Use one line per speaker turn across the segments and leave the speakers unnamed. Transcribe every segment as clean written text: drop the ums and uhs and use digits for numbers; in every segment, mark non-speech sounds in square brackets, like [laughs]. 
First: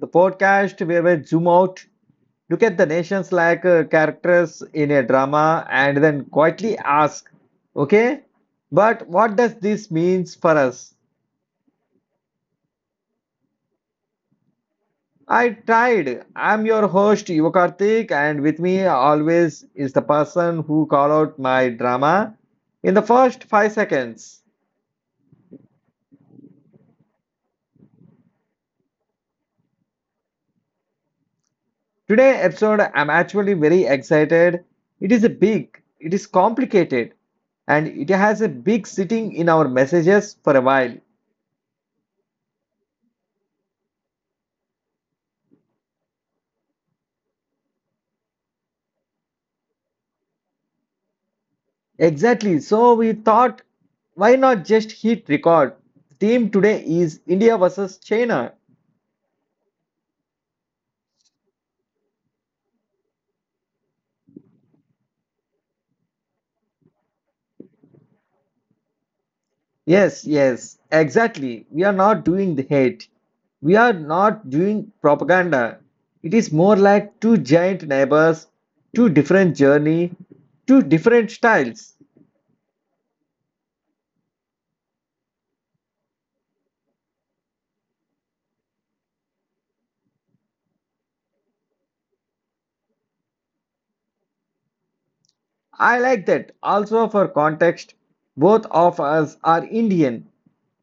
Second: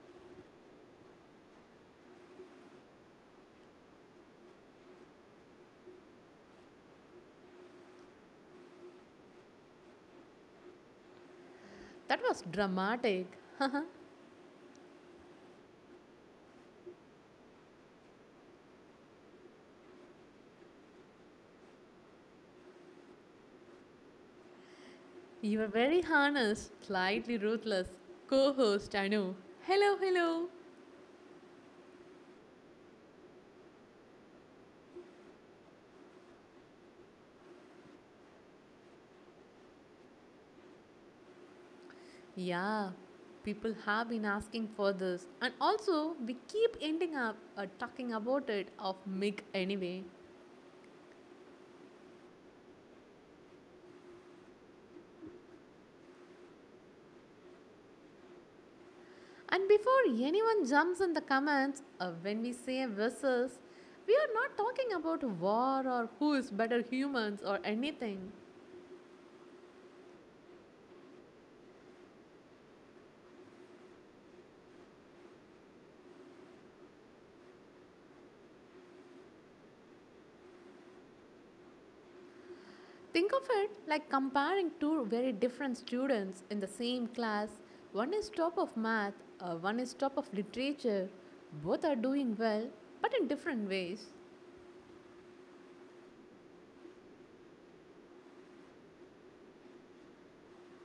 the podcast where we zoom out, look at the nations like characters in a drama, and then quietly ask, okay, but what does this means for us?
That was dramatic.
I tried. I'm your host Yuvakarthik, and with me always is the person who call out my drama in the first 5 seconds.
You were very honest, slightly ruthless. Co host, I know. Hello, hello.
Today episode, I'm actually very excited. It is a big, it is complicated, and it has a big sitting in our messages for a while.
Yeah, people have been asking for this. And also, we keep ending up talking about it of Mick anyway.
Exactly. So we thought, why not just hit record? The Theme today is India versus China.
And before anyone jumps in the comments, when we say versus, we are not talking about war or who is better humans or anything.
Yes, yes, exactly. We are not doing the hate. We are not doing propaganda. It is more like two giant neighbors, two different journey, two different styles.
Think of it like comparing two very different students in the same class. One is top of math, one is top of literature. Both are doing well, but in different ways.
I like that. Also, for context, both of us are Indian.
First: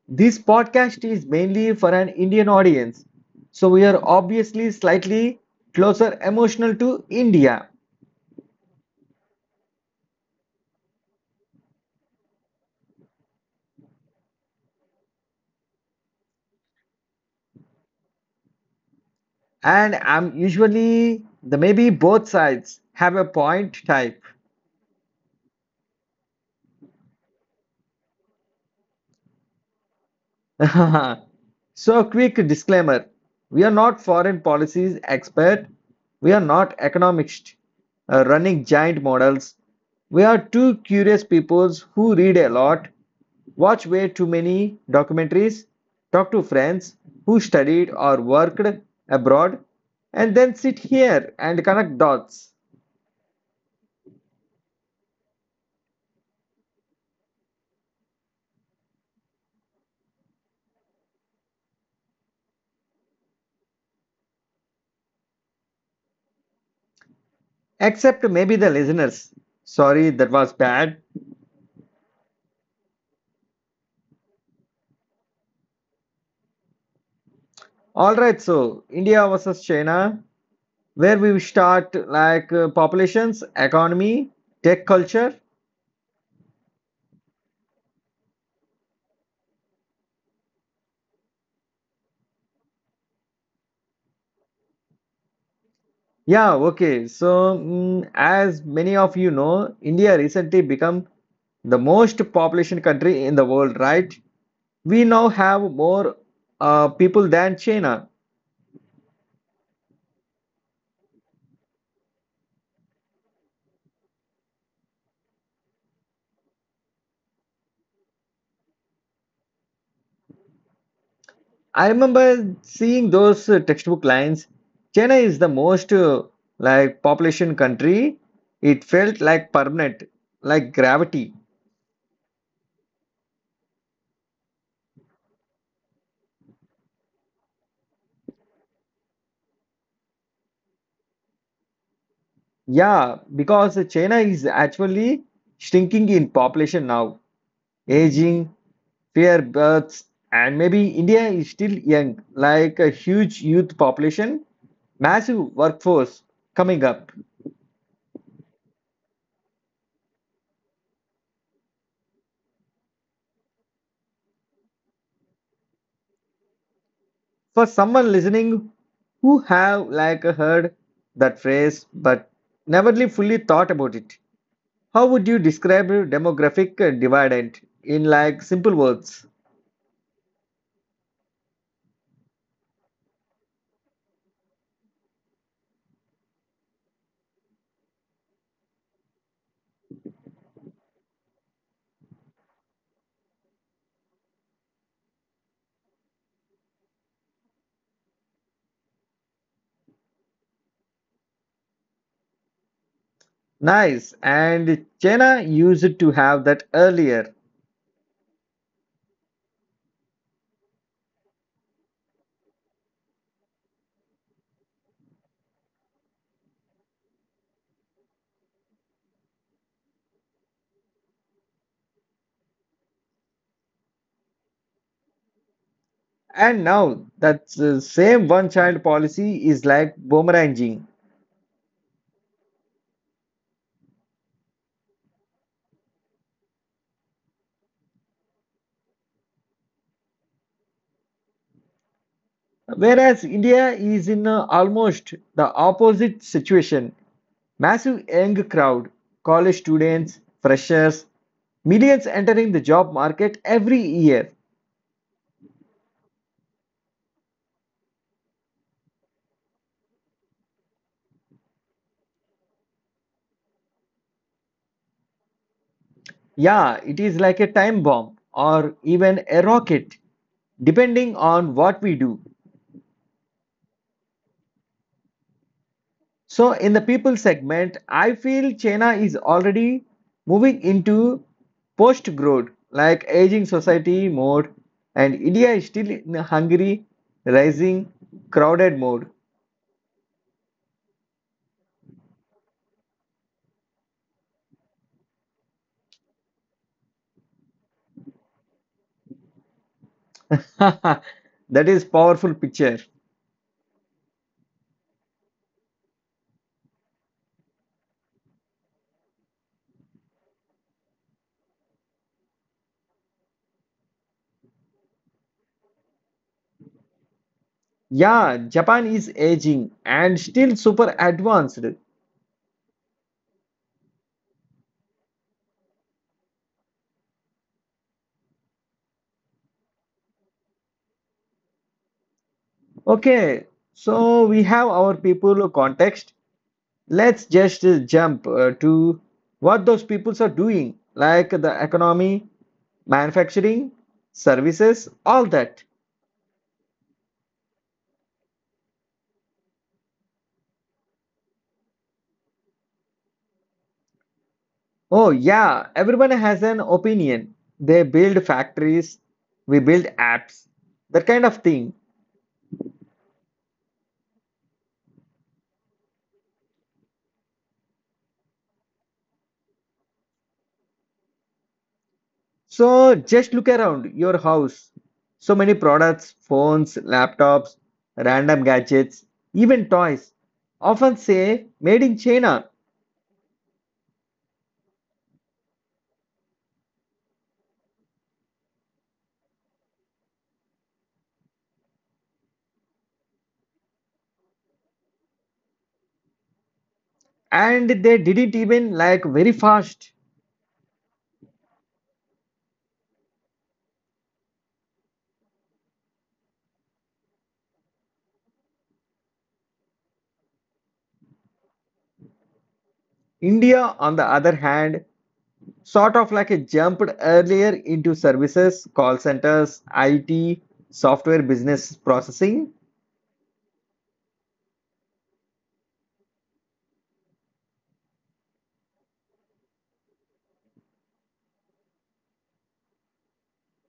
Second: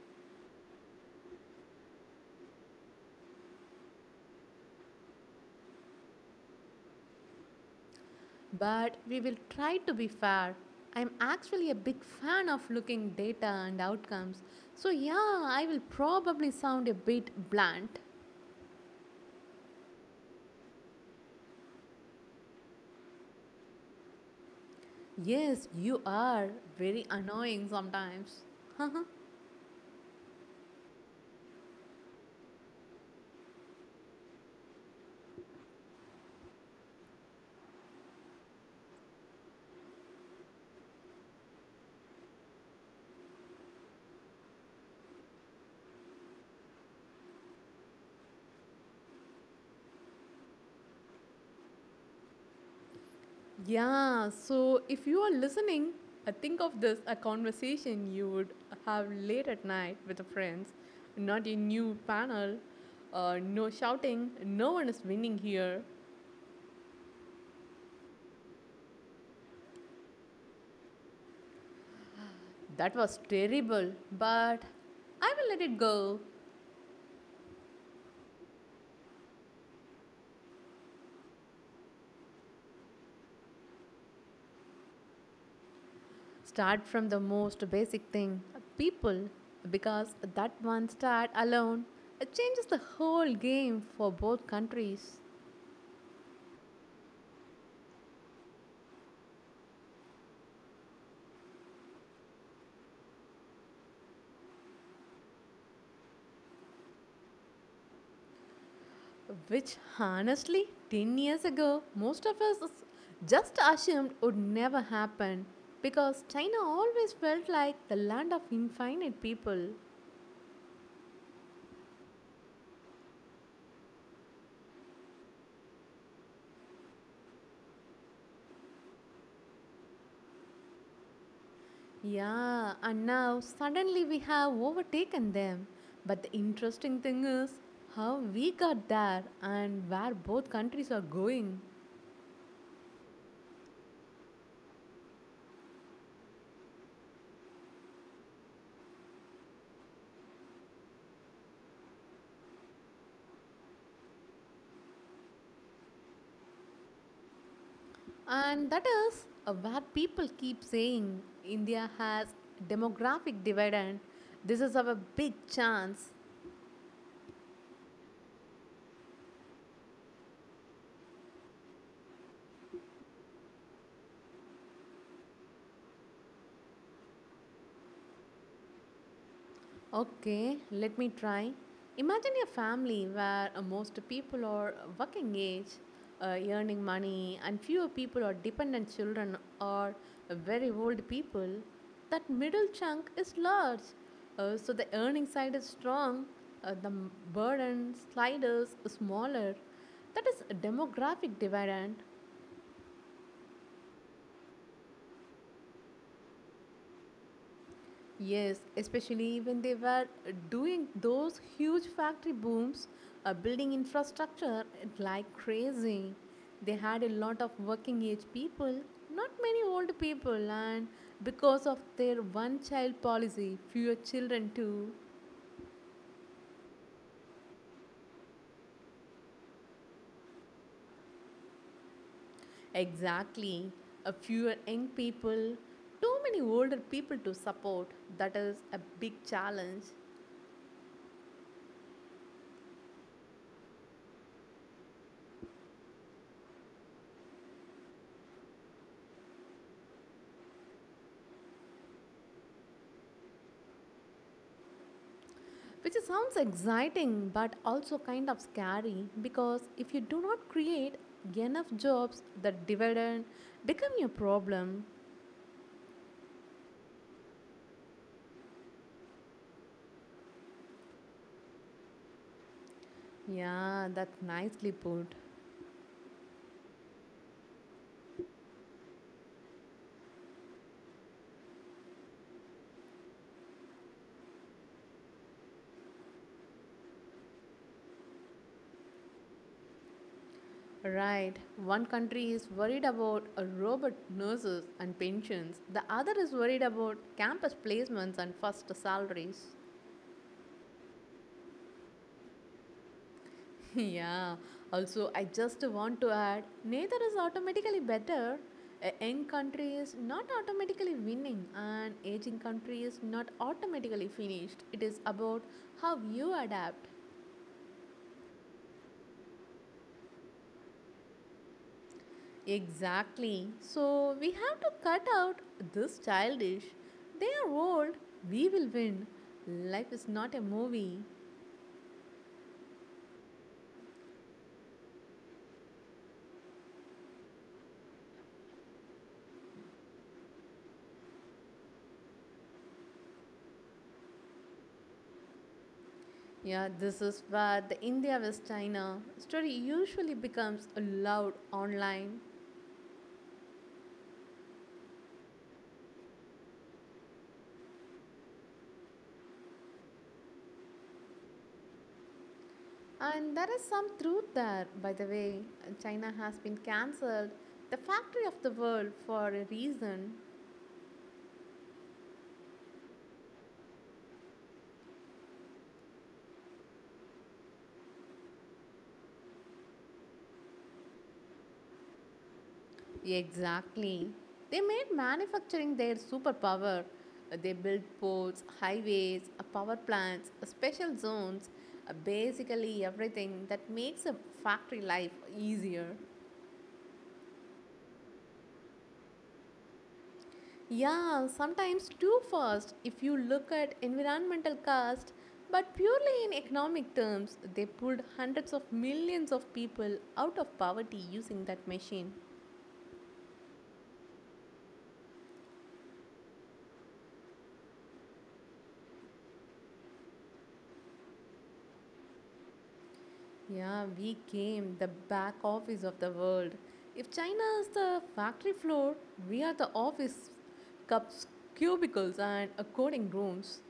This podcast is mainly for an Indian audience, so we are obviously slightly closer emotional to India.
But we will try to be fair. I'm actually a big fan of looking data and outcomes. So yeah, I will probably sound a bit blunt.
And I'm usually the maybe both sides have a point type.
Yes, you are very annoying sometimes. [laughs]
[laughs] So, quick disclaimer. We are not foreign policies expert. We are not economists running giant models. We are two curious peoples who read a lot, watch way too many documentaries, talk to friends who studied or worked abroad, and then sit here and connect dots.
Yeah, so if you are listening, think of this a conversation you would have late at night with the friends, not a new panel, no shouting, no one is winning here.
Except maybe the listeners. Sorry, that was bad.
That was terrible, but I will let it go.
All right, so India versus China. Where we start like populations, economy, tech culture.
Start from the most basic thing people, because that one start alone it changes the whole game for both countries.
Yeah, okay. So, mm, as many of you know, India recently become the most population country in the world, right? We now have more people than China.
Which, honestly, 10 years ago, most of us just assumed would never happen because China always felt like the land of infinite people.
I remember seeing those textbook lines. China is the most like population country. It felt like permanent, like gravity.
Yeah, and now suddenly we have overtaken them. But the interesting thing is how we got there and where both countries are going.
Yeah, because China is actually shrinking in population now. Aging, fewer births, and maybe India is still young, like a huge youth population, massive workforce coming up.
And that is where people keep saying India has demographic dividend. This is our big chance.
For someone listening who have like heard that phrase but never really fully thought about it, how would you describe demographic dividend in like simple words?
Okay, let me try. Imagine a family where most people are working age, earning money, and fewer people are dependent children or very old people. That middle chunk is large, so the earning side is strong, the burden sliders is smaller. That is a demographic dividend.
Nice, and China used to have that earlier.
Yes, especially when they were doing those huge factory booms, building infrastructure like crazy. They had a lot of working age people, not many old people, and because of their one child policy, fewer children too.
And now that same one child policy is like boomeranging.
Exactly, a fewer young people, too many older people to support. That is a big challenge.
Whereas India is in almost the opposite situation. Massive young crowd, college students, freshers, millions entering the job market every year.
Which sounds exciting but also kind of scary because if you do not create enough jobs, the dividend become your problem.
Yeah, it is like a time bomb or even a rocket, depending on what we do.
Yeah, that's nicely put.
So, in the people segment, I feel China is already moving into post growth, like aging society mode, and India is still in a hungry, rising, crowded mode.
Right, one country is worried about robot nurses and pensions, the other is worried about campus placements and first salaries.
[laughs] That is powerful picture.
[laughs] Yeah, also I just want to add, neither is automatically better. A young country is not automatically winning and aging country is not automatically finished. It is about how you adapt.
Yeah, Japan is aging and still super advanced.
Exactly, so we have to cut out this childish they are old, we will win. Life is not a movie.
Okay, so we have our people context. Let's just jump to what those peoples are doing, like the economy, manufacturing, services, all that.
Yeah, this is where the India vs China story usually becomes loud online.
Oh, yeah, everyone has an opinion. They build factories, we build apps, that kind of thing.
And there is some truth there, by the way. China has been cancelled the factory of the world for a reason.
So just look around your house. So many products, phones, laptops, random gadgets, even toys often say made in China.
Exactly. They made manufacturing their superpower. They built ports, highways, power plants, special zones, basically everything that makes a factory life easier.
And they did it even like very fast.
Yeah, sometimes too fast if you look at environmental cost, but purely in economic terms, they pulled hundreds of millions of people out of poverty using that machine.
India, on the other hand, sort of like a jumped earlier into services, call centers, IT, software business processing,
Yeah, we came the back office of the world. If China is the factory floor, we are the office cups, cubicles, and coding rooms.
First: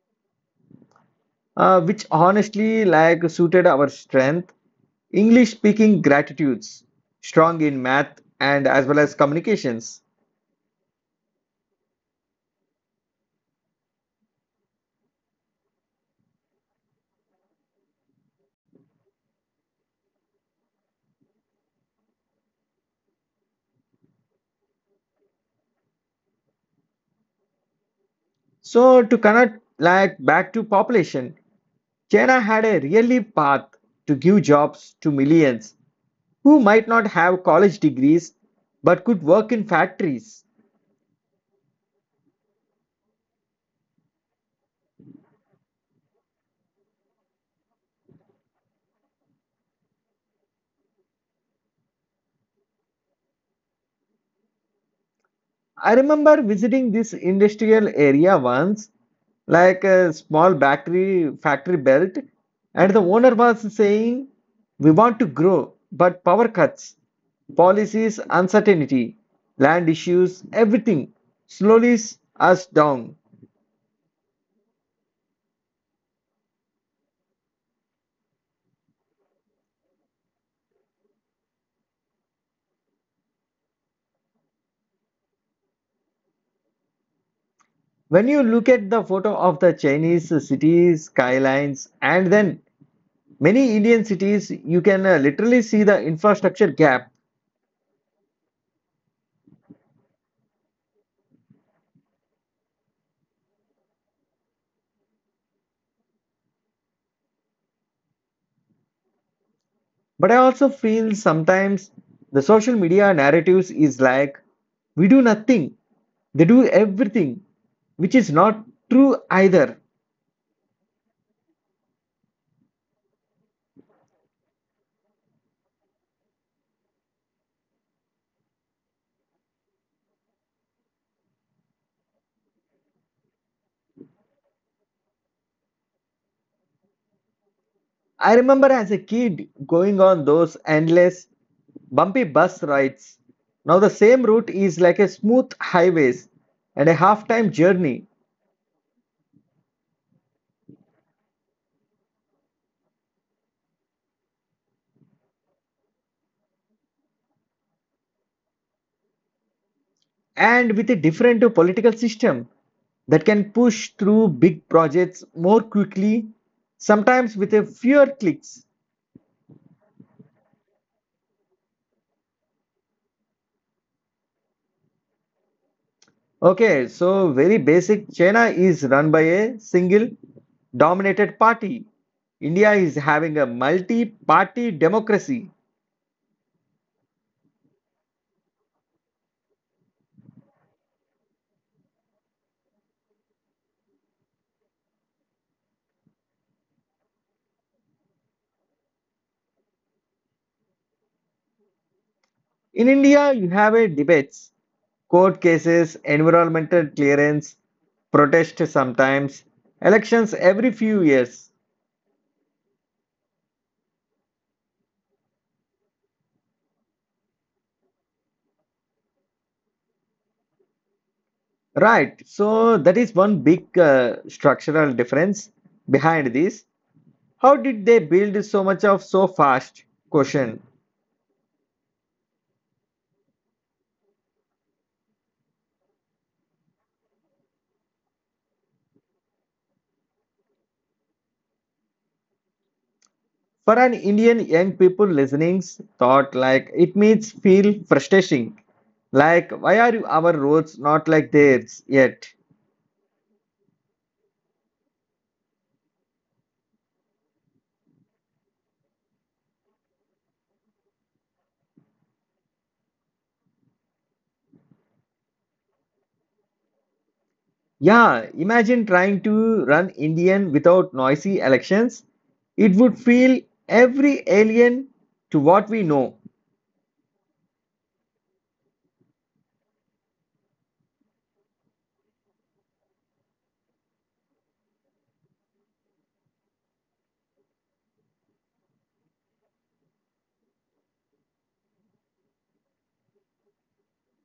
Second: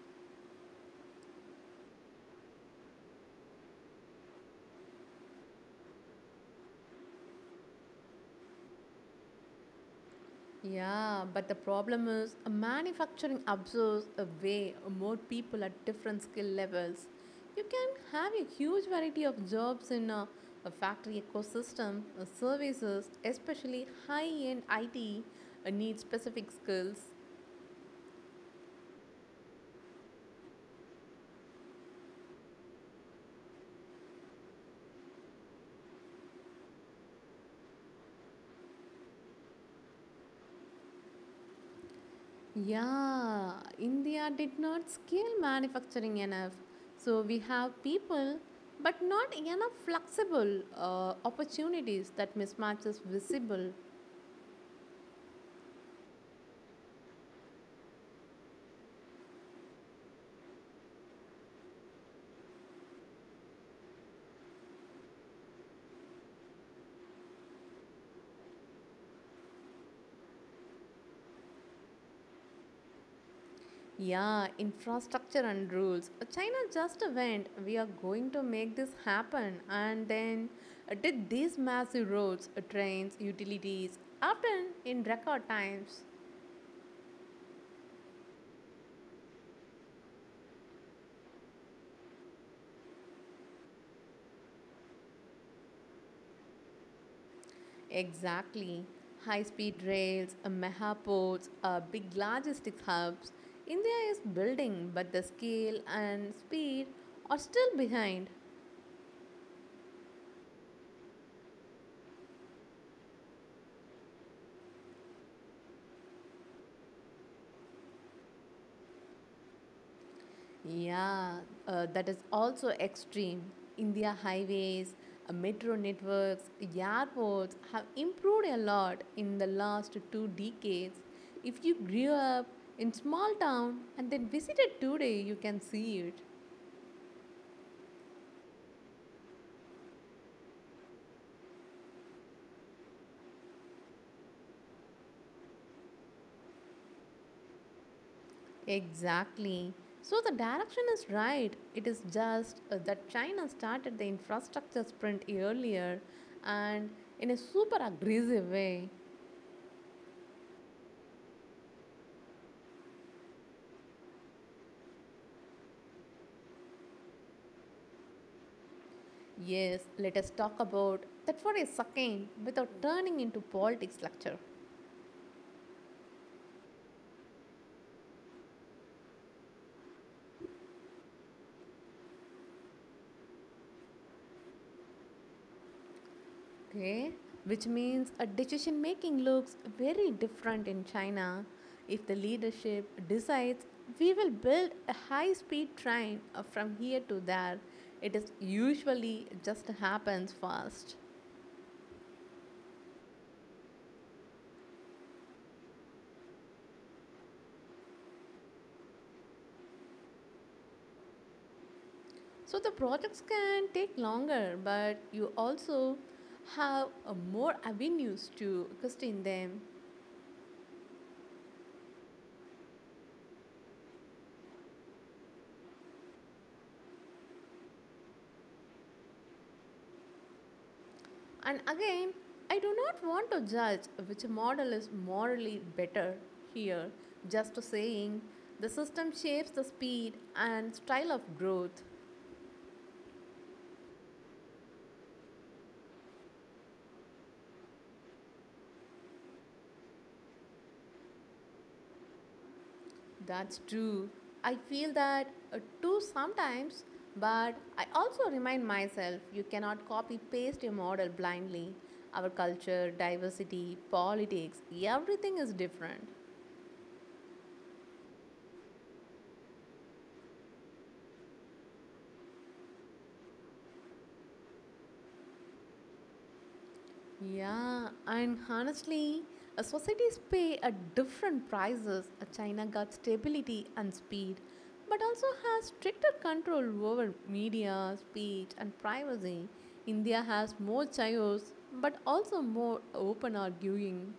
which honestly like suited our strength. English speaking gratitudes, strong in math and as well as communications.
Yeah, but the problem is manufacturing absorbs away more people at different skill levels. You can have a huge variety of jobs in a factory ecosystem. Services, especially high-end IT, need specific skills.
So to connect like back to population, China had a really path to give jobs to millions who might not have college degrees but could work in factories.
Yeah, India did not scale manufacturing enough, so we have people, but not enough flexible opportunities that mismatch is visible.
I remember visiting this industrial area once, like a small factory belt, and the owner was saying, "We want to grow, but power cuts, policies, uncertainty, land issues, everything slowly us down."
Yeah, infrastructure and rules. China just went, we are going to make this happen, and then did these massive roads, trains, utilities, often in record times.
When you look at the photo of the Chinese cities skylines and then many Indian cities, you can literally see the infrastructure gap.
Exactly. High speed rails, mega ports, big logistics hubs. India is building, but the scale and speed are still behind.
But I also feel sometimes the social media narratives is like we do nothing, they do everything, which is not true either.
Yeah, that is also extreme. India highways, metro networks, airports have improved a lot in the last two decades. If you grew up in small town and then visited today, you can see it.
I remember as a kid going on those endless bumpy bus rides. Now the same route is like a smooth highways and a half-time journey,
Exactly. So the direction is right. It is just that China started the infrastructure sprint earlier and in a super aggressive way.
and with a different political system that can push through big projects more quickly, sometimes with a fewer clicks.
Yes, let us talk about that for a second without turning into politics lecture.
Okay, so very basic. China is run by a single dominated party. India is having a multi party democracy.
Okay, which means a decision making looks very different in China if the leadership decides we will build a high speed train from here to there. It is usually just happens fast.
In India, you have a debates, court cases, environmental clearance, protest sometimes, elections every few years.
So the projects can take longer, but you also have more avenues to question them.
Right, so that is one big structural difference behind this. How did they build so much of so fast? Question.
And again, I do not want to judge which model is morally better here, just saying the system shapes the speed and style of growth.
For an Indian young people listening's thought like it means feel frustrating. Like why are our roads not like theirs yet?
That's true. I feel that too sometimes, but I also remind myself you cannot copy paste a model blindly. Our culture, diversity, politics, everything is different.
Yeah, imagine trying to run Indian without noisy elections. It would feel every alien to what we know.
Yeah, and honestly, societies pay at different prices. China got stability and speed, but also has stricter control over media, speech, and privacy. India has more chaos, but also more open arguing.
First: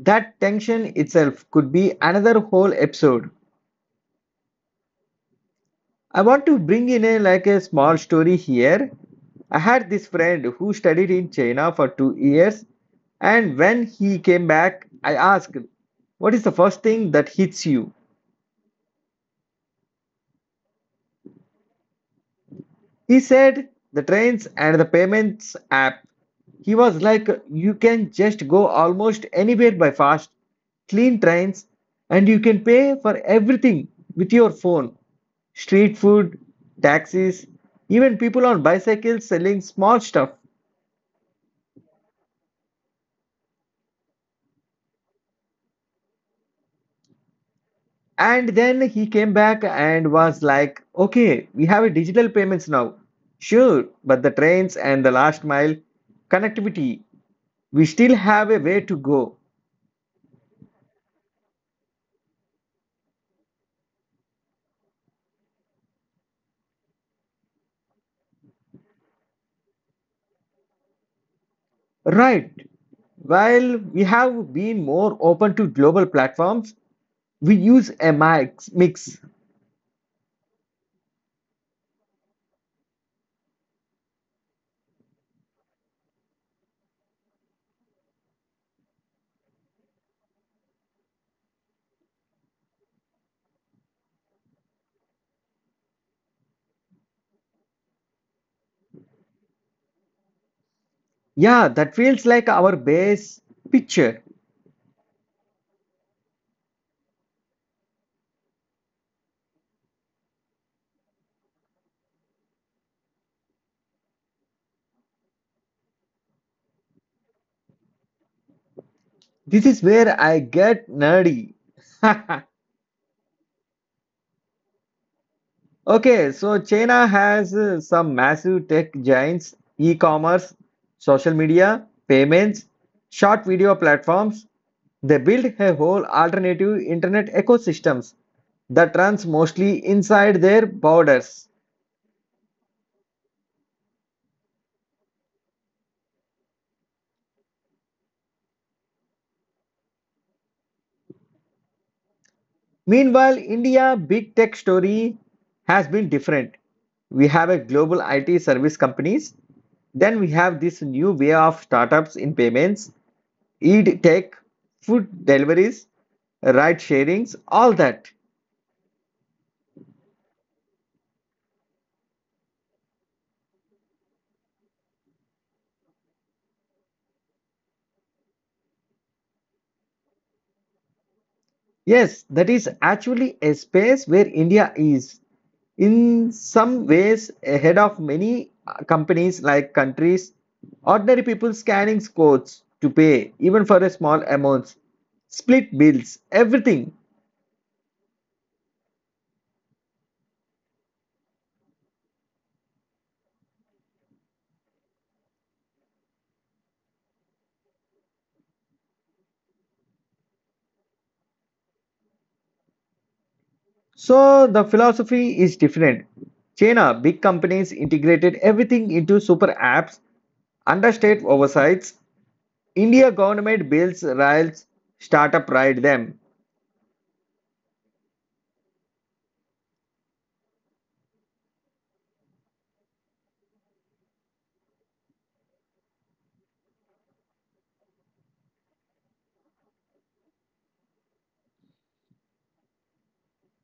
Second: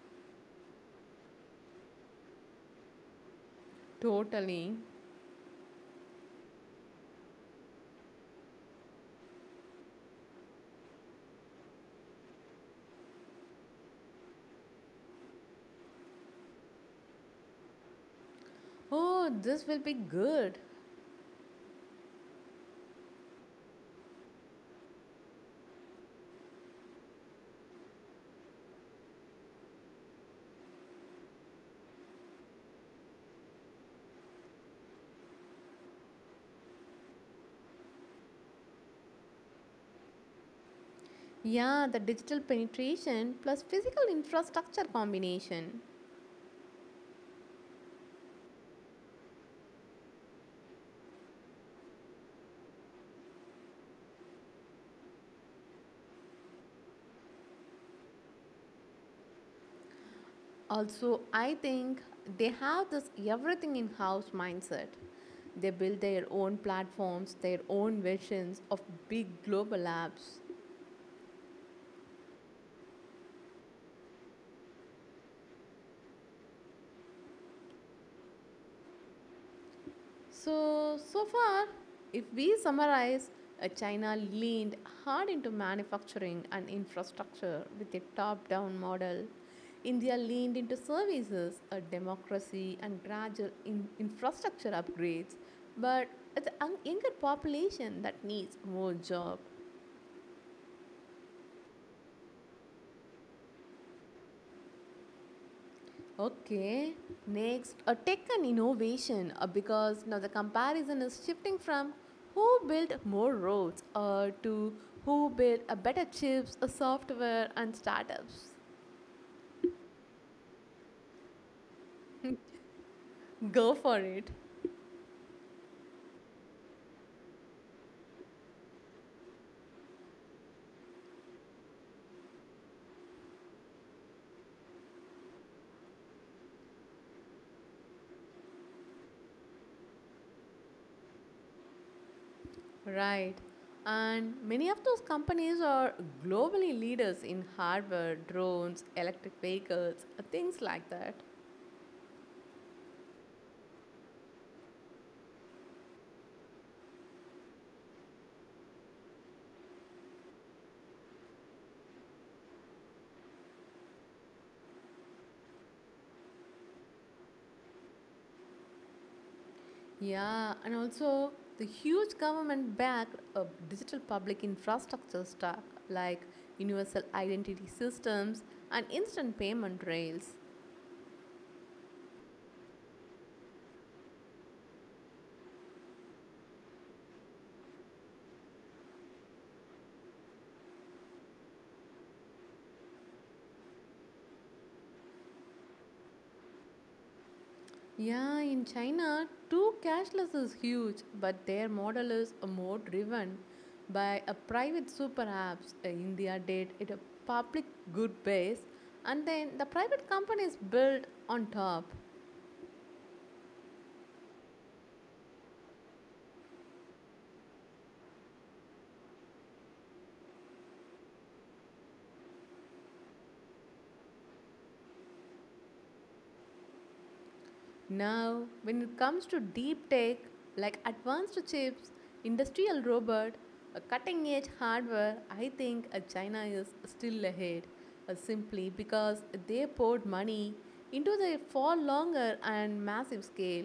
That tension itself could be another whole episode.
Totally.
I want to bring in a like a small story here. I had this friend who studied in China for 2 years, and when he came back, I asked, "What is the first thing that hits you?"
Oh, this will be good.
He said, "The trains and the payments app." He was like, "You can just go almost anywhere by fast, clean trains, and you can pay for everything with your phone, street food, taxis, even people on bicycles selling small stuff."
Yeah, the digital penetration plus physical infrastructure combination.
And then he came back and was like, okay, we have a digital payments now. Sure, but the trains and the last mile connectivity, we still have a way to go.
Also, I think they have this everything in house mindset. They build their own platforms, their own versions of big global apps.
Right. While we have been more open to global platforms, we use a mix.
So, so far, if we summarize, China leaned hard into manufacturing and infrastructure with a top down model. India leaned into services, a democracy, and gradual infrastructure upgrades, but it's a younger population that needs more jobs.
Yeah, that feels like our base picture.
Okay, next, a tech and innovation because now the comparison is shifting from who built more roads to who built a better chips, a software, and startups.
This is where I get nerdy. [laughs]
Go for it.
Okay, so China has some massive tech giants, e-commerce, social media, payments, short video platforms. They build a whole alternative internet ecosystems that runs mostly inside their borders.
Right. And many of those companies are globally leaders in hardware, drones, electric vehicles, things like that.
Meanwhile, India big tech story has been different. We have a global IT service companies, then we have this new way of startups in payments e-tech, food deliveries, ride sharings, all that.
Yeah, and also the huge government backed digital public infrastructure stack like universal identity systems and instant payment rails.
Yes, that is actually a space where India is in some ways ahead of many companies like countries. Ordinary people scanning codes to pay, even for a small amounts, split bills, everything.
Yeah, in China, too, cashless is huge, but their model is more driven by a private super apps. India did it a public good base, and then the private companies built on top.
So the philosophy is different. China, big companies integrated everything into super apps under state oversights. India government builds rails, startup ride them.
Now, when it comes to deep tech, like advanced chips, industrial robot, a cutting edge hardware, I think China is still ahead simply because they poured money into the far longer and massive scale.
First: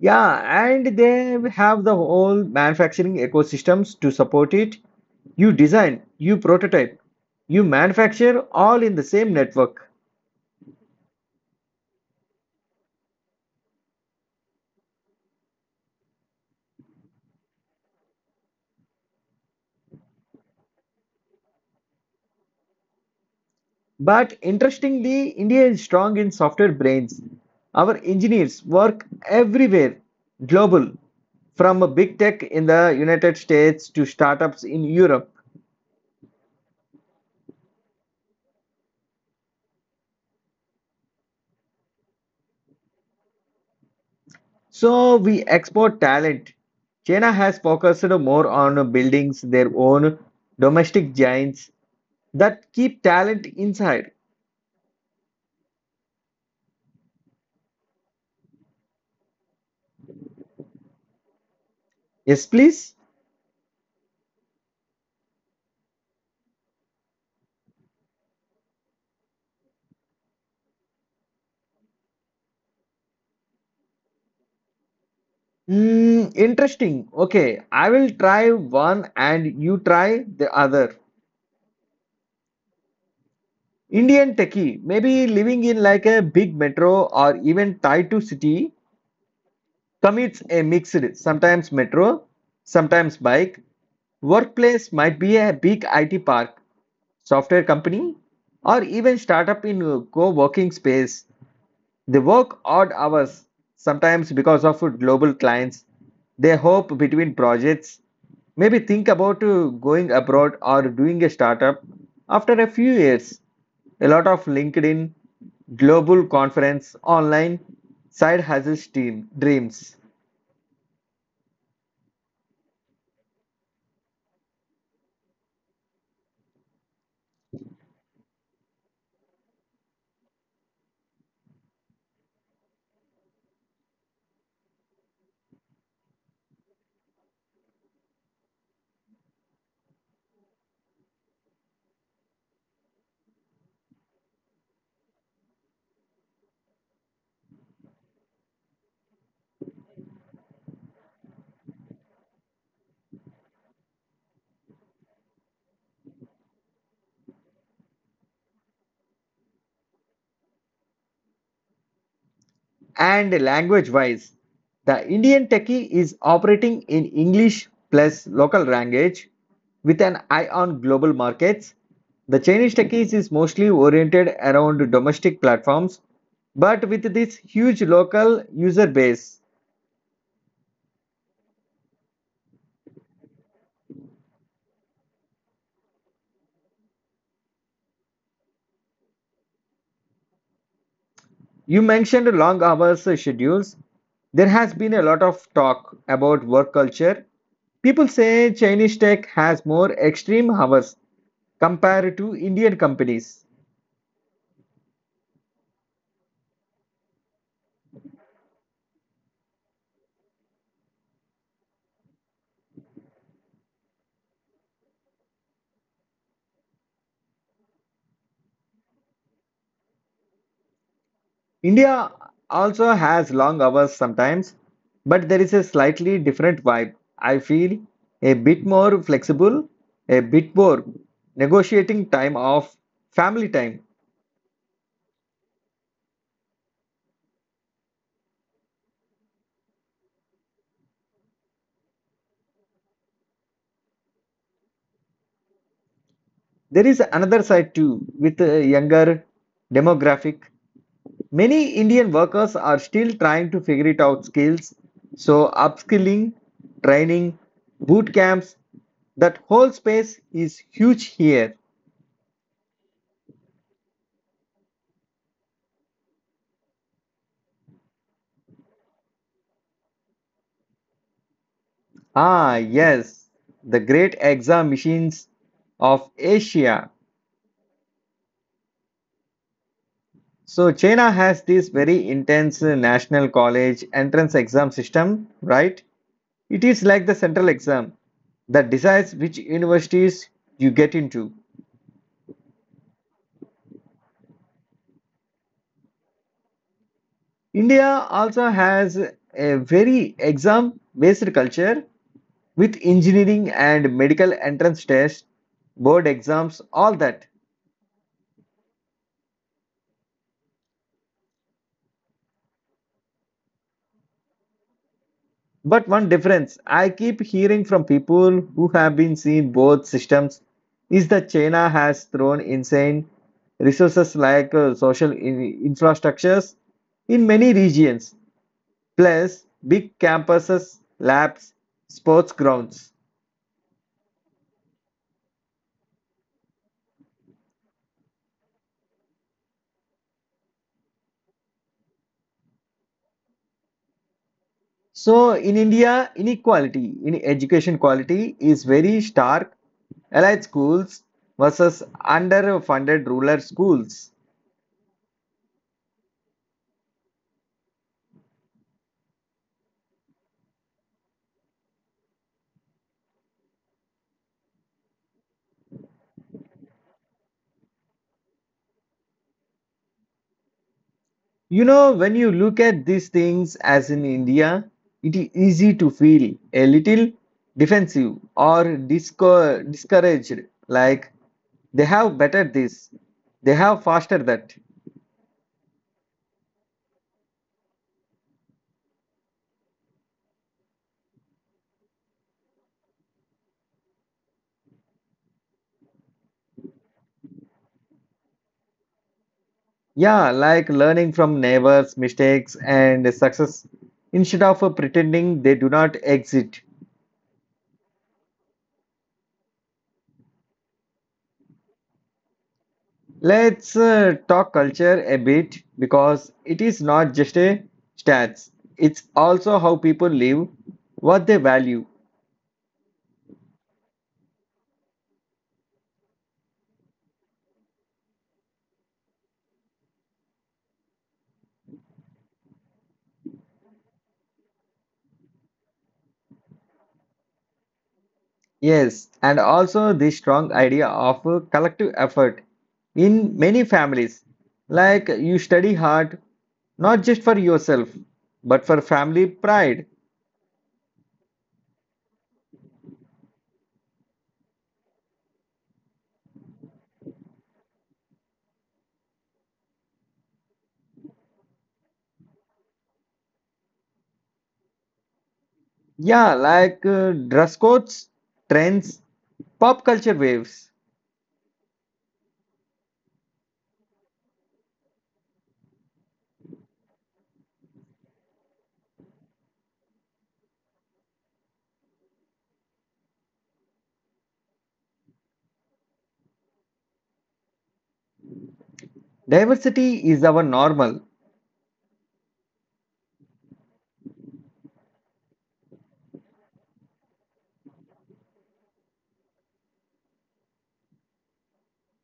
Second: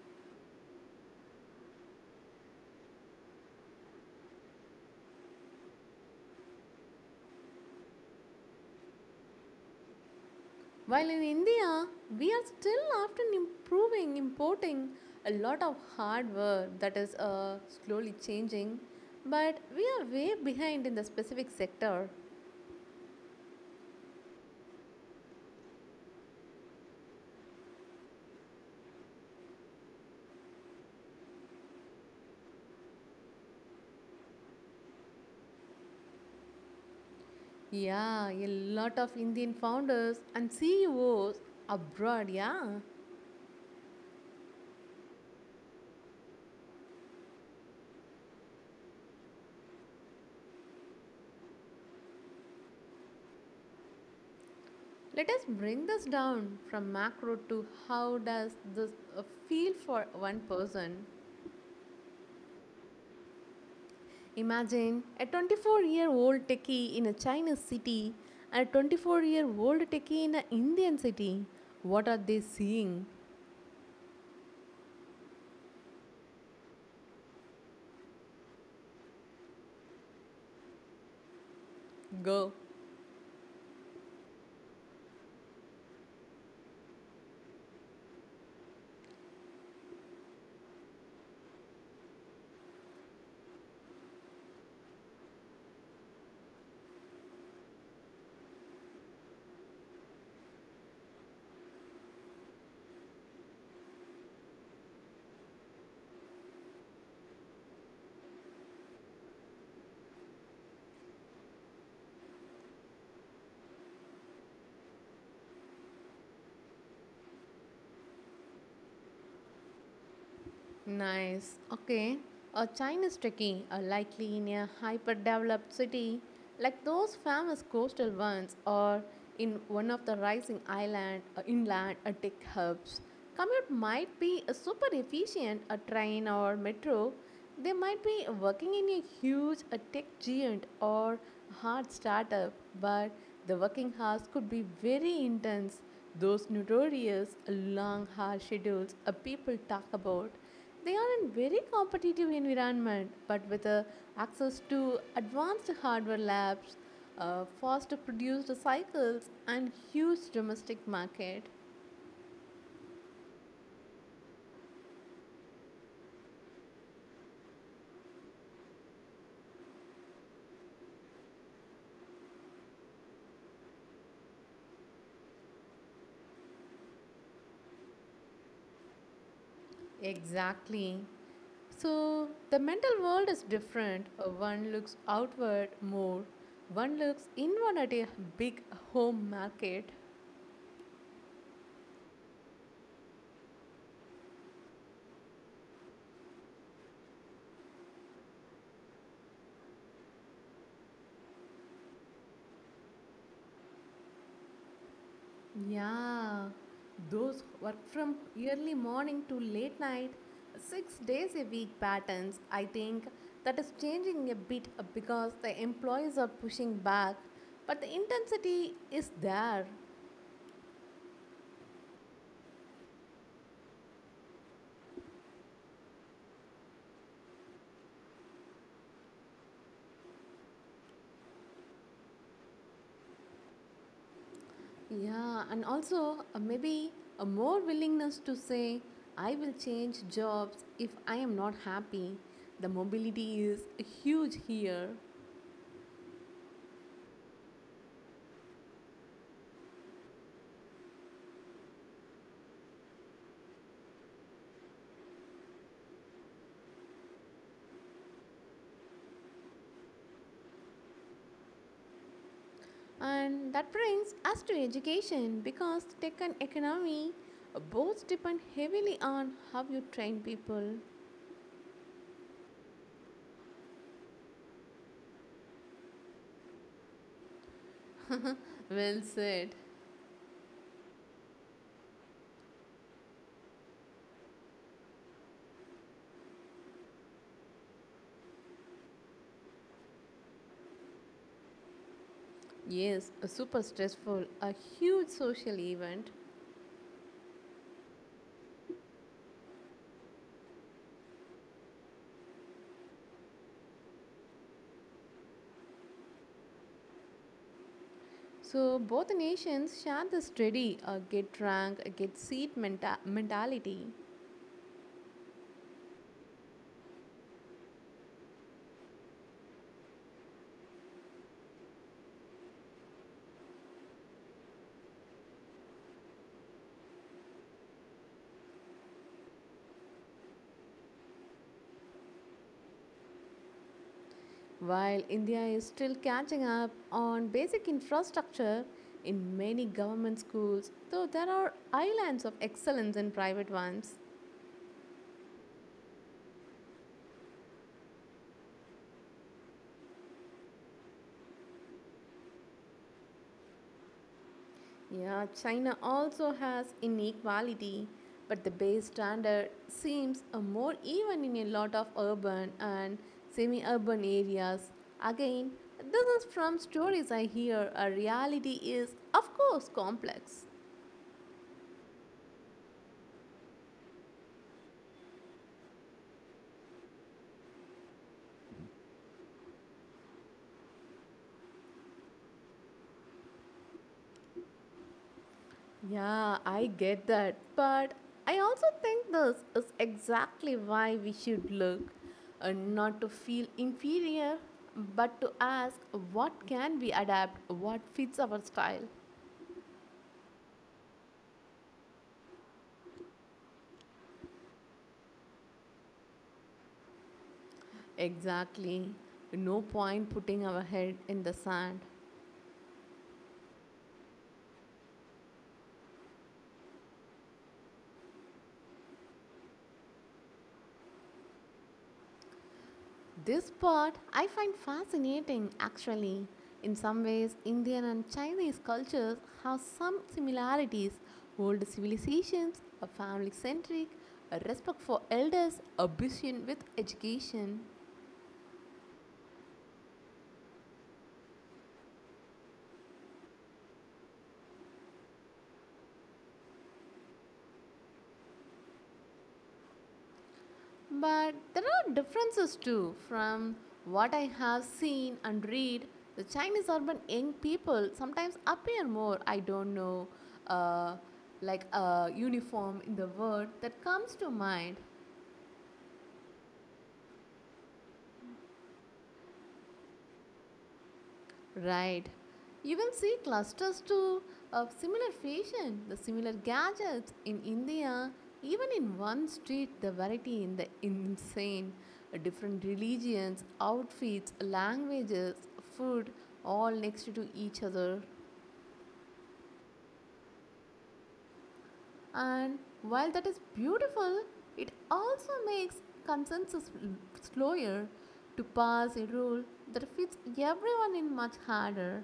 Yeah, and they have the whole manufacturing ecosystems to support it. You design, you prototype, you manufacture all in the same network.
While in India, we are still often improving, importing a lot of hardware that is slowly changing, but we are way behind in the specific sector.
But interestingly, India is strong in software brains. Our engineers work everywhere, global, from a big tech in the United States to startups in Europe.
Yeah, a lot of Indian founders and CEOs abroad, yeah.
So we export talent. China has focused more on building their own domestic giants that keep talent inside.
Let us bring this down from macro to how does this uh, feel for one person.
Yes, please.
Imagine a 24-year-old techie in a Chinese city and a 24-year-old techie in an Indian city. What are they seeing?
Hmm, interesting. Okay, I will try one and you try the other.
Go.
Indian techie, maybe living in like a big metro or even tied to city, commutes a mixed, sometimes metro, sometimes bike. Workplace might be a big IT park, software company, or even startup in co-working space. They work odd hours, sometimes because of global clients. They hop between projects. Maybe think about going abroad or doing a startup after a few years. A lot of LinkedIn, global conference, online, side hustles team, dreams.
Nice. Okay. A Chinese trekkie are likely in a hyper developed city like those famous coastal ones or in one of the rising island or inland or tech hubs. Commute might be a super efficient a train or metro. They might be working in a huge a tech giant or hard startup, but the working hours could be very intense. Those notorious long hard schedules people talk about they are in very competitive environment, but with access to advanced hardware labs, fast produced cycles, and huge domestic market.
And language wise, the Indian Techie is operating in English plus local language with an eye on global markets. The Chinese Techies is mostly oriented around domestic platforms, but with this huge local user base.
Exactly. So the mental world is different. One looks outward more. One looks inward at a big home market.
You mentioned long hours schedules. There has been a lot of talk about work culture. People say Chinese tech has more extreme hours compared to Indian companies.
Yeah, those work from early morning to late night, 6 days a week patterns, I think that is changing a bit because the employees are pushing back, but the intensity is there.
India also has long hours sometimes, but there is a slightly different vibe. I feel a bit more flexible, a bit more negotiating time off, family time.
Yeah, and also maybe a more willingness to say, I will change jobs if I am not happy. The mobility is huge here.
There is another side too with a younger demographic. Many Indian workers are still trying to figure it out skills, so upskilling, training, boot camps, that whole space is huge here.
And that brings us to education because tech and economy both depend heavily on how you train people.
Ah, yes, the great exam machines of Asia.
Well said.
So China has this very intense national college entrance exam system, right? It is like the central exam that decides which universities you get into.
Yes, a super stressful, a huge social event.
India also has a very exam-based culture with engineering and medical entrance tests, board exams, all that.
So both the nations share the steady get rank, get seat mentality.
But one difference I keep hearing from people who have been seen both systems is that China has thrown insane resources like social infrastructures in many regions, plus big campuses, labs, sports grounds.
While India is still catching up on basic infrastructure in many government schools, though there are islands of excellence in private ones.
So in India, inequality in education quality is very stark. Allied schools versus underfunded rural schools.
Yeah, China also has inequality, but the base standard seems more even in a lot of urban and semi urban areas. Again, this is from stories I hear. A reality is, of course, complex.
You know, when you look at these things as in India, it is easy to feel a little defensive or discouraged. Like they have better this, they have faster that.
Yeah, I get that, but I also think this is exactly why we should look and not to feel inferior, but to ask what can we adapt, what fits our style.
Yeah, like learning from neighbors' mistakes and success instead of pretending they do not exist.
Exactly. No point putting our head in the sand.
Let's talk culture a bit because it is not just a stats, it's also how people live, what they value.
This part I find fascinating actually. In some ways, Indian and Chinese cultures have some similarities. Old civilizations, a family centric, a respect for elders, a vision with education.
Yes, and also the strong idea of collective effort in many families. Like you study hard, not just for yourself, but for family pride.
But there are differences too. From what I have seen and read, the Chinese urban young people sometimes appear more, I don't know, uh, like a uniform in the world that comes to mind.
Yeah, like dress codes, trends, pop culture waves.
Right. You can see clusters too of similar fashion, the similar gadgets in India. Even in one street, the variety in the insane. Different religions, outfits, languages, food, all next to each other.
Diversity is our normal.
And while that is beautiful, it also makes consensus slower to pass a rule that fits everyone in much harder.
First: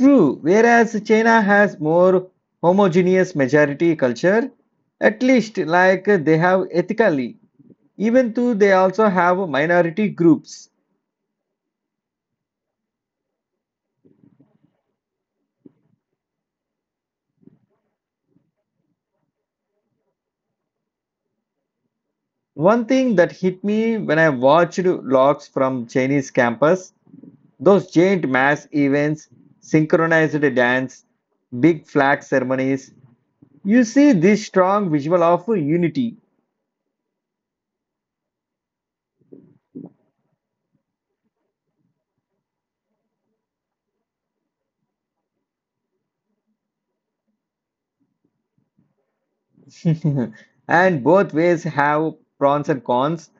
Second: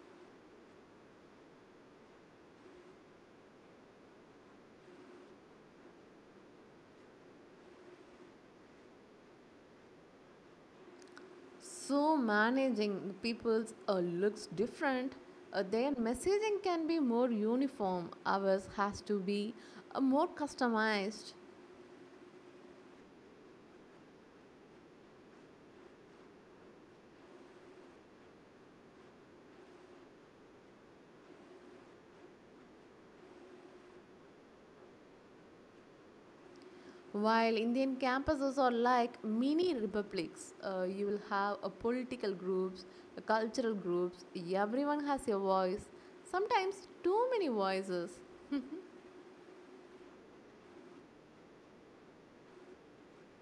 True, whereas China has more homogeneous majority culture, at least like they have ethically, even though they also have minority groups.
So, managing people's looks different. Their messaging can be more uniform. Ours has to be more customized.
One thing that hit me when I watched logs from Chinese campus, those giant mass events, synchronized dance, big flag ceremonies, you see this strong visual of unity.
While Indian campuses are like mini republics, you will have political groups, cultural groups, everyone has a voice, sometimes too many voices.
[laughs] And both ways have pros and cons.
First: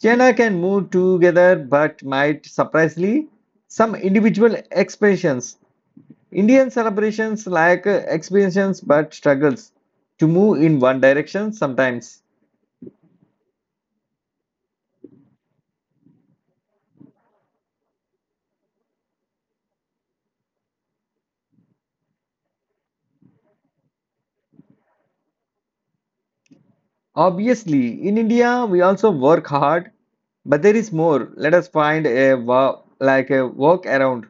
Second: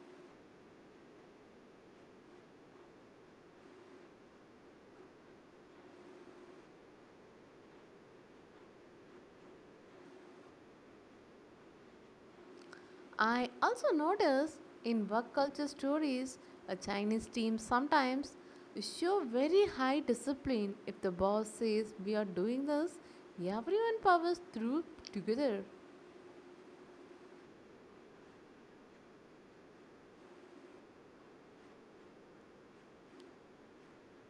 China can move together but might surprisingly some individual expressions. Indian celebrations like expressions but struggles to move in one direction sometimes.
I also notice in work culture stories, a Chinese team sometimes show very high discipline. If the boss says we are doing this, everyone powers through together.
Obviously, in India, we also work hard, but there is more. Let us find a like a work around,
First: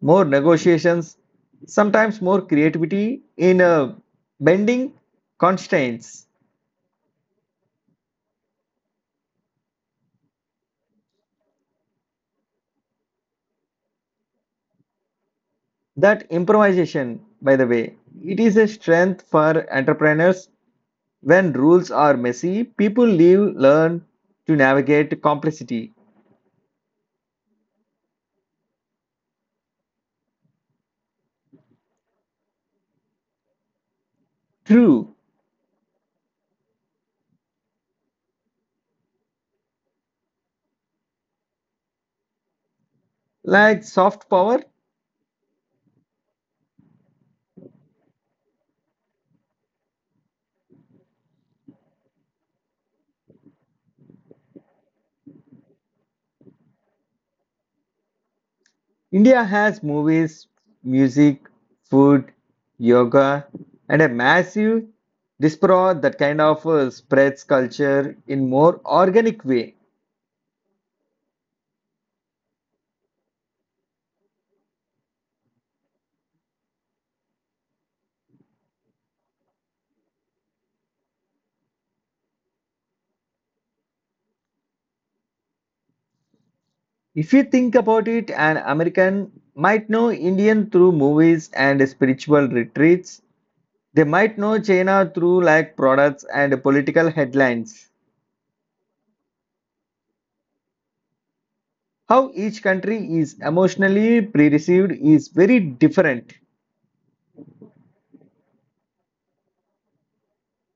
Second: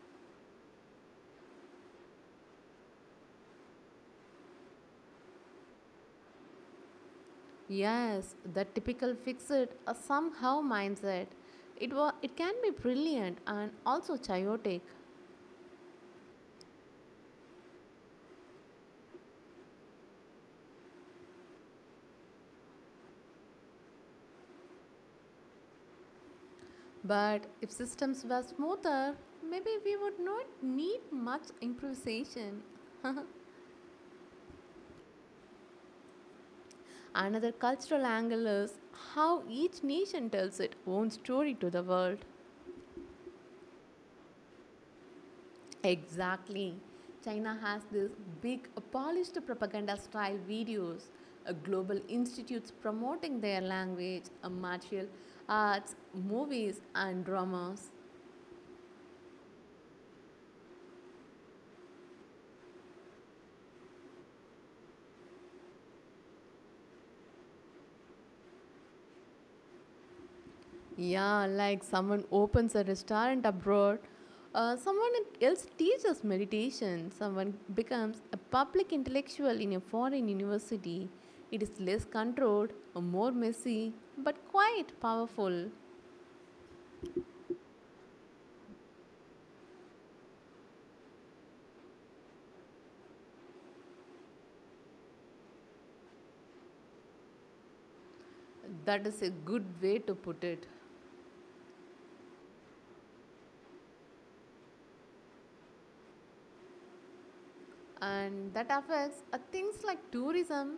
more negotiations, sometimes more creativity in bending constraints.
Yes, the typical fix it or somehow mindset. It, it can be brilliant and also chaotic.
That improvisation, by the way, it is a strength for entrepreneurs. When rules are messy, people live, learn to navigate complexity.
But if systems were smoother, maybe we would not need much improvisation.
True,
Another cultural angle is how each nation tells its own story to the world.
like soft power,
Exactly. China has this big polished propaganda style videos, global institutes promoting their language, martial arts, movies, and dramas.
India has movies, music, food, yoga, and a massive diaspora that kind of spreads culture in more organic way.
Yeah, like someone opens a restaurant abroad, someone else teaches meditation, someone becomes a public intellectual in a foreign university. It is less controlled, more messy, but quite powerful.
If you think about it, an American might know Indian through movies and spiritual retreats. They might know China through like products and political headlines.
That is a good way to put it.
How each country is emotionally pre-received is very different.
And that affects things like tourism,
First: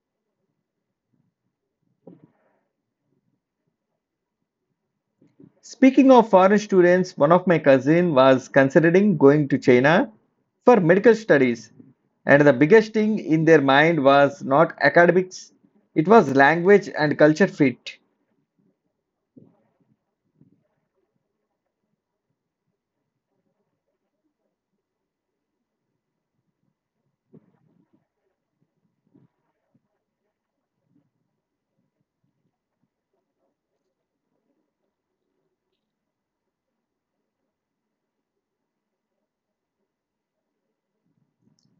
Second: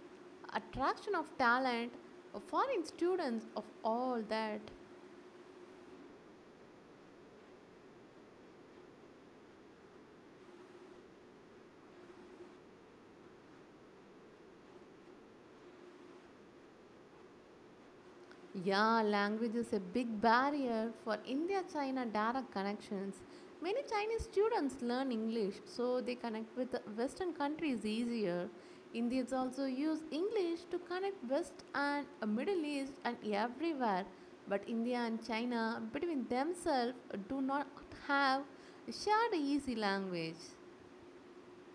attraction of talent, foreign students, of all that.
Speaking of foreign students, one of my cousin was considering going to China for medical studies, and the biggest thing in their mind was not academics, it was language and culture fit.
Yeah, language is a big barrier for India China direct connections. Many Chinese students learn English, so they connect with Western countries easier. Indians also use English to connect West and Middle East and everywhere. But India and China, between themselves, do not have shared easy language.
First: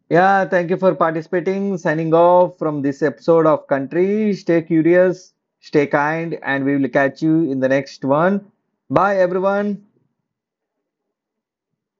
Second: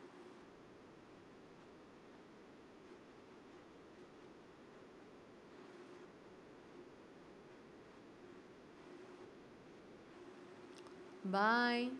Yeah, thank you for participating. Signing off from this episode of Country. Stay curious, stay kind, and we will catch you in the next one. Bye, everyone.
Bye.